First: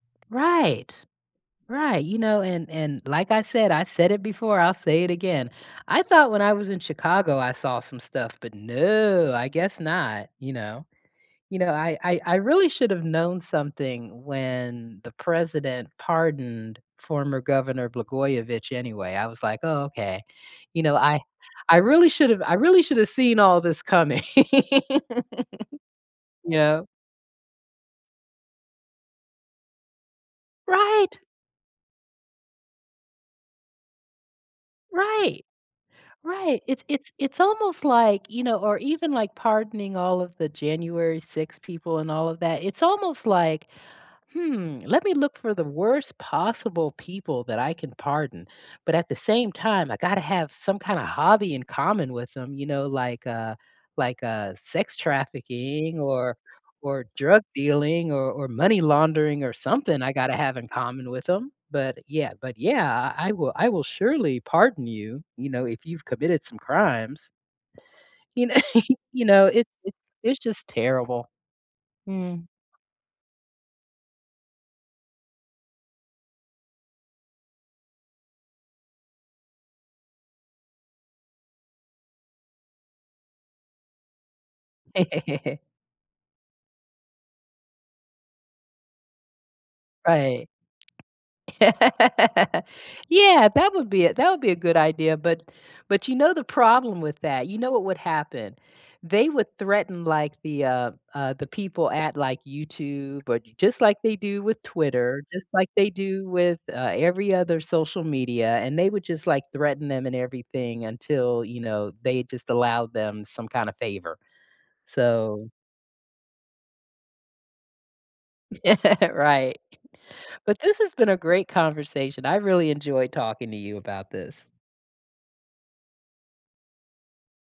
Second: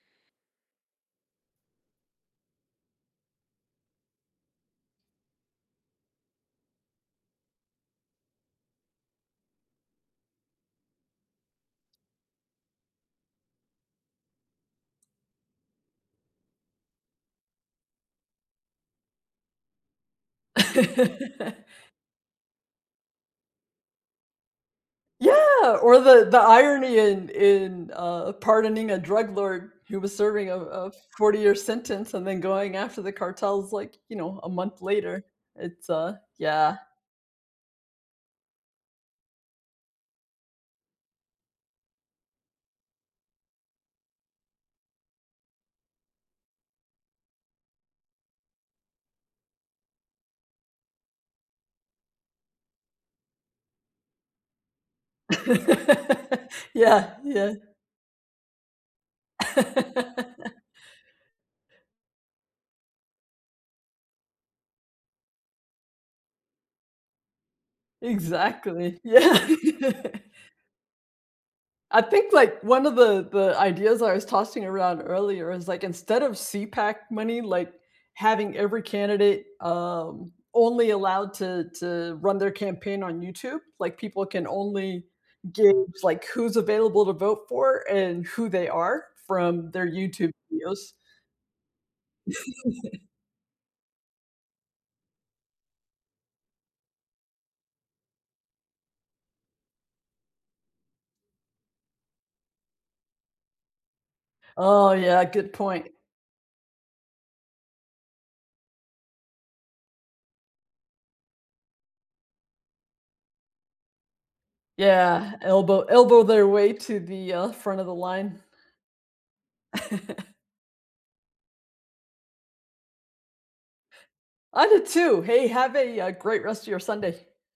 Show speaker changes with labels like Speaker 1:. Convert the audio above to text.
Speaker 1: Right, right, you know, and and like I said, I said it before, I'll say it again, I thought when I was in Chicago, I saw some stuff, but no, I guess not, you know? You know, I I I really should've known something when the president pardoned former governor Blagojevich anyway, I was like, "Oh okay." you know, I I really should've I really should have seen all this coming.
Speaker 2: Yeah! Or the the
Speaker 1: Yeah.
Speaker 2: irony in in uh, pardoning a drug lord who was serving a a
Speaker 1: Right!
Speaker 2: forty-year sentence and then going after the cartels, like, you know, a month later.
Speaker 1: Right,
Speaker 2: It's, uh
Speaker 1: right.
Speaker 2: yeah.
Speaker 1: It's it's it's almost like, you know or even like pardoning all of the January 6 people and all of that, it's almost like, "Hmm, let me look for the worst possible people that I can pardon, but at the same time, I gotta have some kinda hobby in common with them," you know, like, "Uh like, uh, sex trafficking or or
Speaker 2: Yeah,
Speaker 1: drug
Speaker 2: yeah.
Speaker 1: dealing or or money laundering or something I gotta have in common with 'em." But yeah but yeah, "I I will I will surely pardon you, you know, if you've committed some crimes." You kn
Speaker 2: Exactly.
Speaker 1: You
Speaker 2: Yeah.
Speaker 1: know, it it's it's just terrible.
Speaker 2: I think,
Speaker 1: Mm.
Speaker 2: like, one of the the ideas I was tossing around earlier is, like, instead of CPAC money, like, having every candidate, um, only allowed to to run their campaign on YouTube like, people can only
Speaker 1: ,
Speaker 2: gauge, like, who's available to vote for and who they are from their YouTube
Speaker 1: Right.
Speaker 2: videos.
Speaker 1: Yeah, that would be that would be a good idea, but but you know the problem with that, you know what would happen, they would threaten, like, the, uh, uh, the people at like YouTube, or j just like they do with
Speaker 2: Oh,
Speaker 1: Twitter,
Speaker 2: yeah.
Speaker 1: just
Speaker 2: Good
Speaker 1: like they
Speaker 2: point.
Speaker 1: do with, uh, every other social media, and they would just like threaten them and everything until, you know, they just allowed them some kinda favor.
Speaker 2: Yeah.
Speaker 1: So
Speaker 2: Elbow elbow their way to the, uh, front of the line.
Speaker 1: Yeah. Right. But this has been a great conversation. I really enjoyed talking to you about this.
Speaker 2: I did too. Hey. Have a, uh, great rest of your Sunday.